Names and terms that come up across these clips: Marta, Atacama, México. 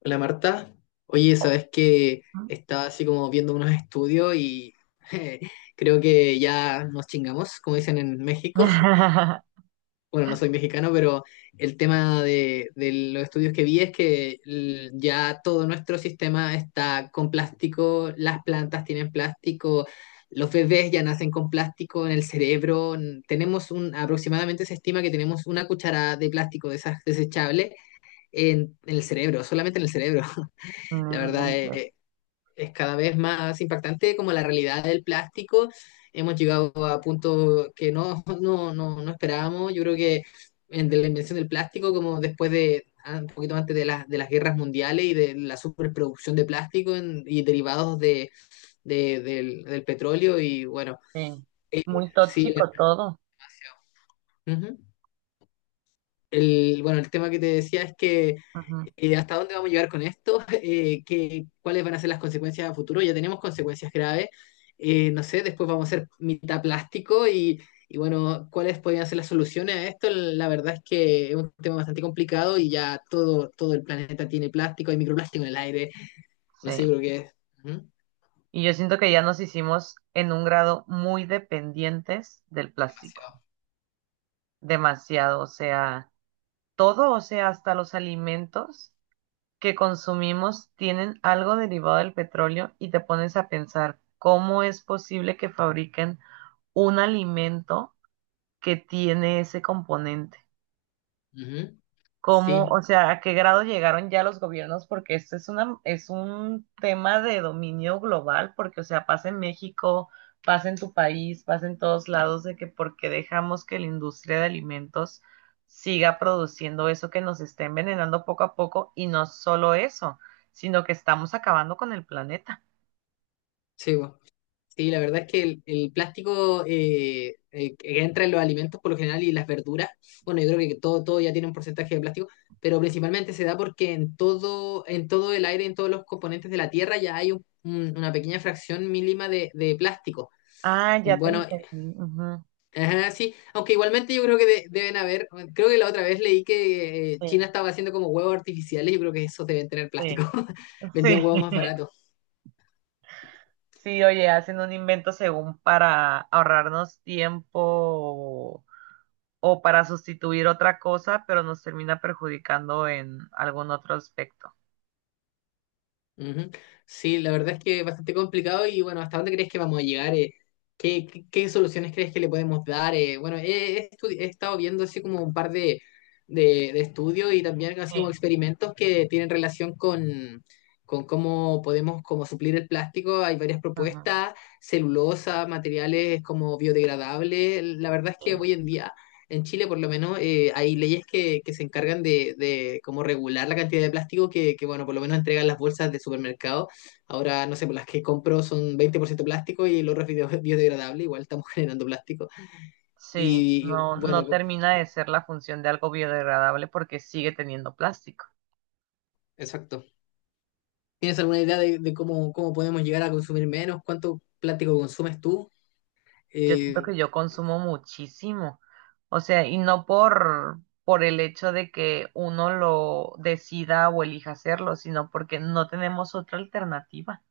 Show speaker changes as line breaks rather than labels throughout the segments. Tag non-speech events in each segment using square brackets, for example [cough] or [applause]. Hola Marta, oye, sabes que
[laughs]
estaba así como viendo unos estudios y [laughs] eh, creo que ya nos chingamos, como dicen en México. [laughs]
No
Bueno, no soy mexicano, pero el tema de los estudios que vi es que ya todo nuestro sistema está con plástico, las plantas tienen plástico, los bebés ya nacen con plástico en el cerebro. Tenemos aproximadamente se estima que tenemos una cucharada de plástico de esas desechables en el cerebro, solamente en el cerebro. [laughs] La verdad
inventes.
es, es cada vez más impactante como la realidad del plástico. Hemos llegado a puntos que no, no, no, no esperábamos. Yo creo que de la invención del plástico, como después de un poquito antes de las guerras mundiales y de la superproducción de plástico y derivados del petróleo y bueno,
Sí. Muy
sí,
tóxico todo.
ujú. El, bueno, el tema que te decía es que
Ujú.
hasta dónde vamos a llegar con esto. [laughs] Cuáles van a ser las consecuencias a futuro. Ya tenemos consecuencias graves. No sé, después vamos a ser mitad plástico y bueno, cuáles podrían ser las soluciones a esto. La verdad es que es un tema bastante complicado y ya todo, todo el planeta tiene plástico, hay microplástico en el aire, no sé, yo
Sí.
creo que es ujú,
Y yo siento que ya nos hicimos en un grado muy dependientes del plástico.
demasiado.
Demasiado. O sea, todo, o sea, hasta los alimentos que consumimos tienen algo derivado del petróleo y te pones a pensar cómo es posible que fabriquen un alimento que tiene ese componente.
Ujú.
Cómo,
Sí,
o sea, a qué grado llegaron ya los gobiernos, porque esto es una, es un tema de dominio global, porque, o sea, pasa en México, pasa en tu país, pasa en todos lados, de que porque dejamos que la industria de alimentos siga produciendo eso que nos está envenenando poco a poco, y no solo eso, sino que estamos acabando con el planeta.
sí. Sí, la verdad es que el plástico que entra en los alimentos por lo general y las verduras, bueno, yo creo que todo ya tiene un porcentaje de plástico, pero principalmente se da porque en todo, el aire, en todos los componentes de la Tierra ya hay una pequeña fracción mínima de plástico.
Ah, ya te
Bueno,
entendí. Ujú.
ajá, sí, aunque igualmente yo creo que deben haber, creo que la otra vez leí que
Sí,
China estaba haciendo como huevos artificiales, yo creo que esos deben tener plástico,
sí,
[laughs] vendían
sí.
huevos más
[laughs]
baratos.
Sí, oye, hacen un invento según para ahorrarnos tiempo o para sustituir otra cosa, pero nos termina perjudicando en algún otro aspecto.
Ujú. Sí, la verdad es que es bastante complicado y bueno, ¿hasta dónde crees que vamos a llegar, eh? Qué soluciones crees que le podemos dar, eh? Bueno, he estado viendo así como un par de, de estudios y también así como
Sí,
experimentos que tienen relación con cómo podemos como suplir el plástico. Hay varias
ujú,
propuestas, celulosa, materiales como biodegradables. La verdad es que
sí.
hoy en día en Chile, por lo menos, hay leyes que se encargan de como regular la cantidad de plástico bueno, por lo menos entregan las bolsas de supermercado. Ahora, no sé, por las que compro son 20% plástico y el otro es biodegradable, igual estamos [laughs] generando plástico.
Sí, no,
Bueno,
no termina de ser la función de algo biodegradable porque sigue teniendo plástico.
exacto. ¿Tienes alguna idea de cómo, cómo podemos llegar a consumir menos? ¿Cuánto plástico consumes tú?
Yo siento
Eh,
que yo consumo muchísimo, o sea, y no por, por el hecho de que uno lo decida o elija hacerlo, sino porque no tenemos otra alternativa.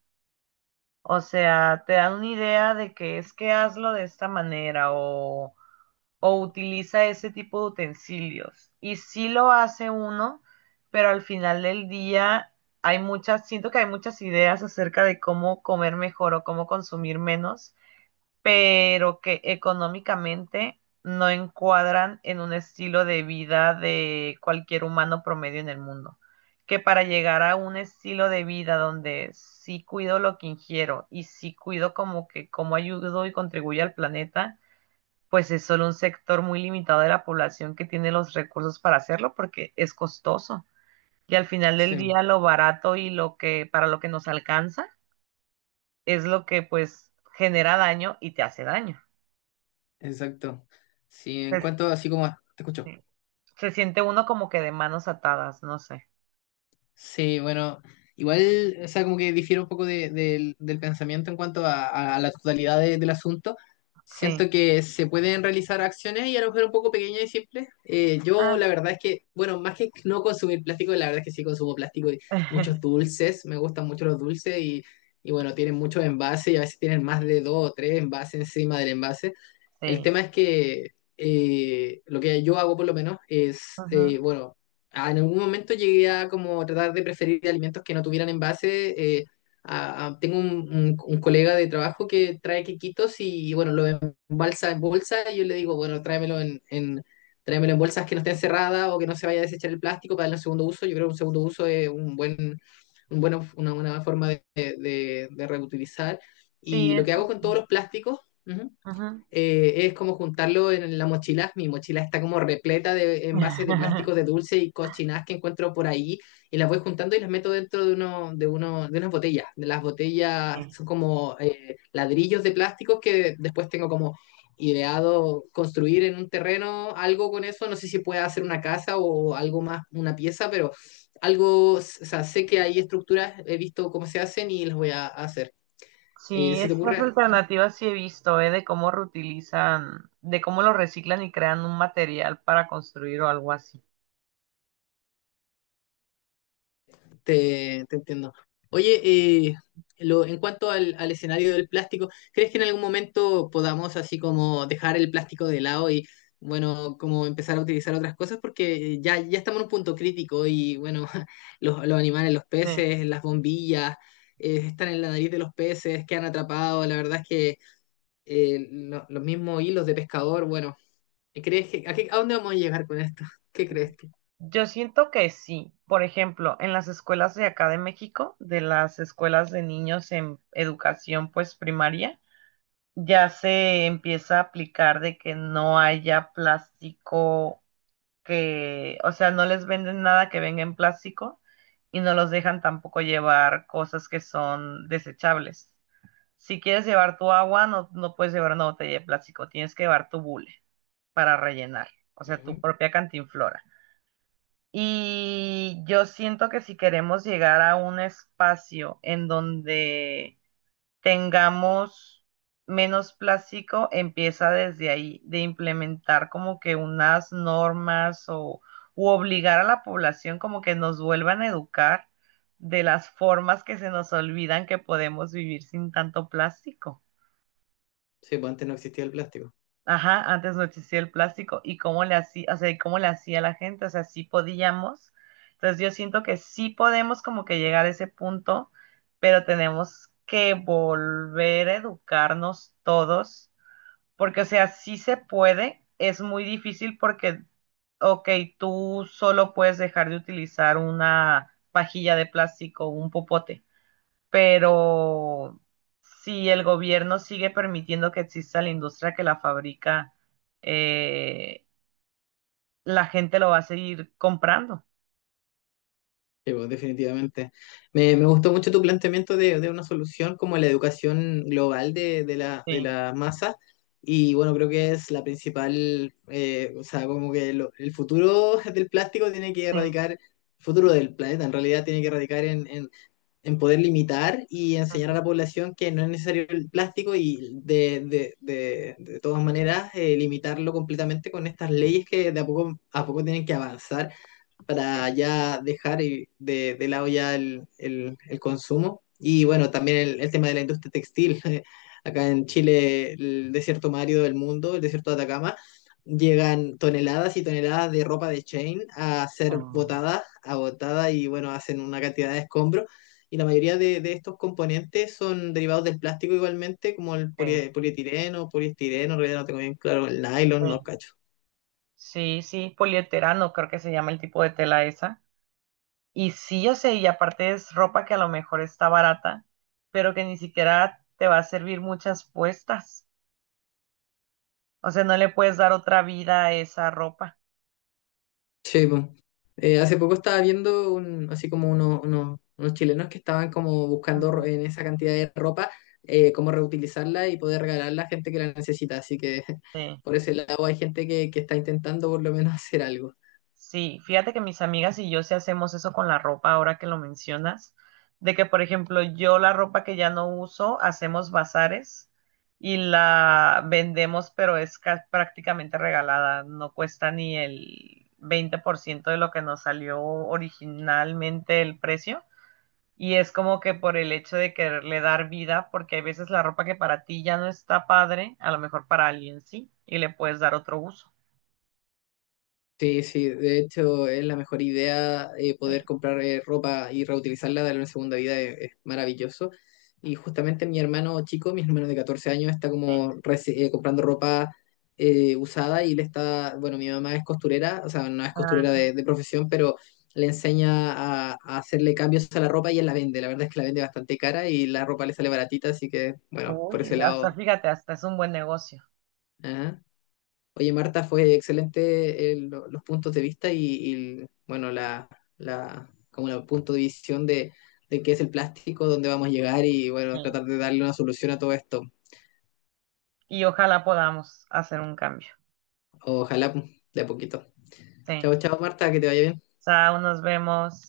O sea, te dan una idea de que es que hazlo de esta manera o utiliza ese tipo de utensilios. Y sí lo hace uno, pero al final del día hay muchas, siento que hay muchas ideas acerca de cómo comer mejor o cómo consumir menos, pero que económicamente no encuadran en un estilo de vida de cualquier humano promedio en el mundo. Que para llegar a un estilo de vida donde sí cuido lo que ingiero y sí cuido como que cómo ayudo y contribuyo al planeta, pues es solo un sector muy limitado de la población que tiene los recursos para hacerlo porque es costoso. Y al final del
sí,
día lo barato y lo que para lo que nos alcanza es lo que pues genera daño y te hace daño.
exacto. Sí, en
Es,
cuanto, así como te escucho.
se siente uno como que de manos atadas, no sé.
Sí, bueno, igual, o sea, como que difiero un poco del pensamiento en cuanto a, la totalidad del asunto.
Sí.
Siento que se pueden realizar acciones y a lo mejor un poco pequeñas y simples. Yo
Ah,
la verdad es que, bueno, más que no consumir plástico, la verdad es que sí consumo plástico y muchos
[laughs]
dulces, me gustan mucho los dulces y bueno, tienen muchos envases y a veces tienen más
sí.
de dos o tres envases encima del envase. El
Sí.
tema es que lo que yo hago por lo menos es,
Ujú.
bueno, en algún momento llegué a como tratar de preferir alimentos que no tuvieran envase. Tengo un, un colega de trabajo que trae quequitos y, bueno, lo embalsa en bolsa y yo le digo, bueno, tráemelo en, tráemelo en bolsas que no estén cerradas o que no se vaya a desechar el plástico para darle un segundo uso. Yo creo que un segundo uso es un buen, una buena forma de, de reutilizar.
Sí,
Y lo que
eso
hago con todos
sí.
los plásticos, ujú,
Ujú.
es como juntarlo en la mochila. Mi mochila está como repleta de envases de plásticos de
[laughs]
dulce y cochinadas que encuentro por ahí y las voy juntando y las meto dentro de unas botellas. De las botellas son como ladrillos de plásticos que después tengo como ideado construir en un terreno algo con eso. No sé si pueda hacer una casa o algo más, una pieza, pero algo, o sea, sé que hay estructuras, he visto cómo se hacen y las voy a hacer.
Sí,
¿Se te
estas
ocurre
alternativas sí he visto, ¿eh? De cómo reutilizan, de cómo lo reciclan y crean un material para construir o algo así.
Te, entiendo. Oye, eh, en cuanto al escenario del plástico, ¿crees que en algún momento podamos así como dejar el plástico de lado y, bueno, como empezar a utilizar otras cosas? Porque ya estamos en un punto crítico y, bueno, [laughs] los animales, los
Sí.
peces, las bombillas, están en la nariz de los peces, quedan atrapados. La verdad es que los mismos hilos de pescador, bueno, ¿crees que, a dónde vamos a llegar con esto? [laughs] ¿Qué crees tú?
Yo siento que sí. Por ejemplo, en las escuelas de acá de México, de las escuelas de niños en educación pues primaria, ya se empieza a aplicar de que no haya plástico que, o sea, no les venden nada que venga en plástico y no los dejan tampoco llevar cosas que son desechables. Si quieres llevar tu agua, no, no puedes llevar una botella de plástico, tienes que llevar tu bule para rellenar, o sea, tu
Ujú.
propia cantinflora. Y yo siento que si queremos llegar a un espacio en donde tengamos menos plástico, empieza desde ahí, de implementar como que unas normas o u obligar a la población como que nos vuelvan a educar de las formas que se nos olvidan que podemos vivir sin tanto plástico.
Sí, pues antes no existía el plástico.
Ajá, antes no existía el plástico y cómo le hacía, o sea, y cómo le hacía la gente, o sea, sí podíamos. Entonces yo siento que sí podemos como que llegar a ese punto, pero tenemos que volver a educarnos todos, porque o sea, sí se puede, es muy difícil porque, ok, tú solo puedes dejar de utilizar una pajilla de plástico, un popote, pero si el gobierno sigue permitiendo que exista la industria que la fabrica, eh, la gente lo va a seguir comprando.
Sí, pues, definitivamente. Me, gustó mucho tu planteamiento de una solución como la educación global de, de
Sí,
la masa. Y bueno, creo que es la principal, o sea, como que el futuro [laughs] del plástico tiene que
sí,
erradicar, el futuro del planeta en realidad tiene que erradicar en poder limitar y enseñar a
ajá,
la población que no es necesario el plástico y de todas maneras limitarlo completamente con estas leyes que de a poco tienen que avanzar para
sí,
ya dejar de lado ya el, el consumo. Y bueno, también el tema de la industria textil. [laughs] Acá en Chile, el desierto más árido del mundo, el desierto de Atacama, llegan toneladas y toneladas de ropa de chain a ser
ah,
botada, agotada y bueno, hacen una cantidad de escombros. Y la mayoría de estos componentes son derivados del plástico igualmente, como el
sí,
polietileno, poliestireno, en realidad no tengo bien claro, el nylon, no
sí.
cacho.
Sí, sí, polieterano, creo que se llama el tipo de tela esa. Y sí, yo sé, y aparte es ropa que a lo mejor está barata, pero que ni siquiera te va a servir muchas puestas. O sea, no le puedes dar otra vida a esa ropa.
Sí, po. Hace poco estaba viendo un, así como unos chilenos que estaban como buscando
Ujú.
en esa cantidad de ropa cómo reutilizarla y poder regalarla a gente que la necesita. Así que [laughs]
Sí.
por ese lado hay gente que está intentando por lo menos [laughs] hacer algo.
Sí, fíjate que mis amigas y yo sí hacemos eso con la ropa ahora que lo mencionas, de que por ejemplo yo la ropa que ya no uso hacemos bazares y la vendemos, pero es ca- prácticamente regalada, no cuesta ni el 20% de lo que nos salió originalmente el precio. Y es como que por el hecho de quererle dar vida, porque hay veces la ropa que para ti ya no está padre, a lo mejor para alguien sí, y le puedes dar otro uso.
Sí, sí, de hecho es la mejor idea,
Sí,
poder comprar ropa y reutilizarla, darle una segunda vida, es maravilloso. Y justamente mi hermano chico, mi hermano de 14 años, está como
sí.
comprando ropa usada y le está, bueno, mi mamá es costurera, o sea, no es costurera de profesión, pero le enseña a hacerle cambios a la ropa y él la vende. La verdad es que la vende bastante cara y la ropa le sale baratita, así que, bueno, por
Oye,
ese
hasta
lado.
fíjate, hasta es un buen negocio.
Ajá. Oye, Marta, fue excelente los puntos de vista y, bueno, la, como el punto de visión de qué es el plástico, dónde vamos a llegar y bueno,
Sí.
tratar de darle una solución a todo esto.
Y ojalá podamos hacer un cambio.
Ojalá pues, de a poquito.
Sí.
Chao, chao, Marta, que te vaya bien.
Chao, nos vemos.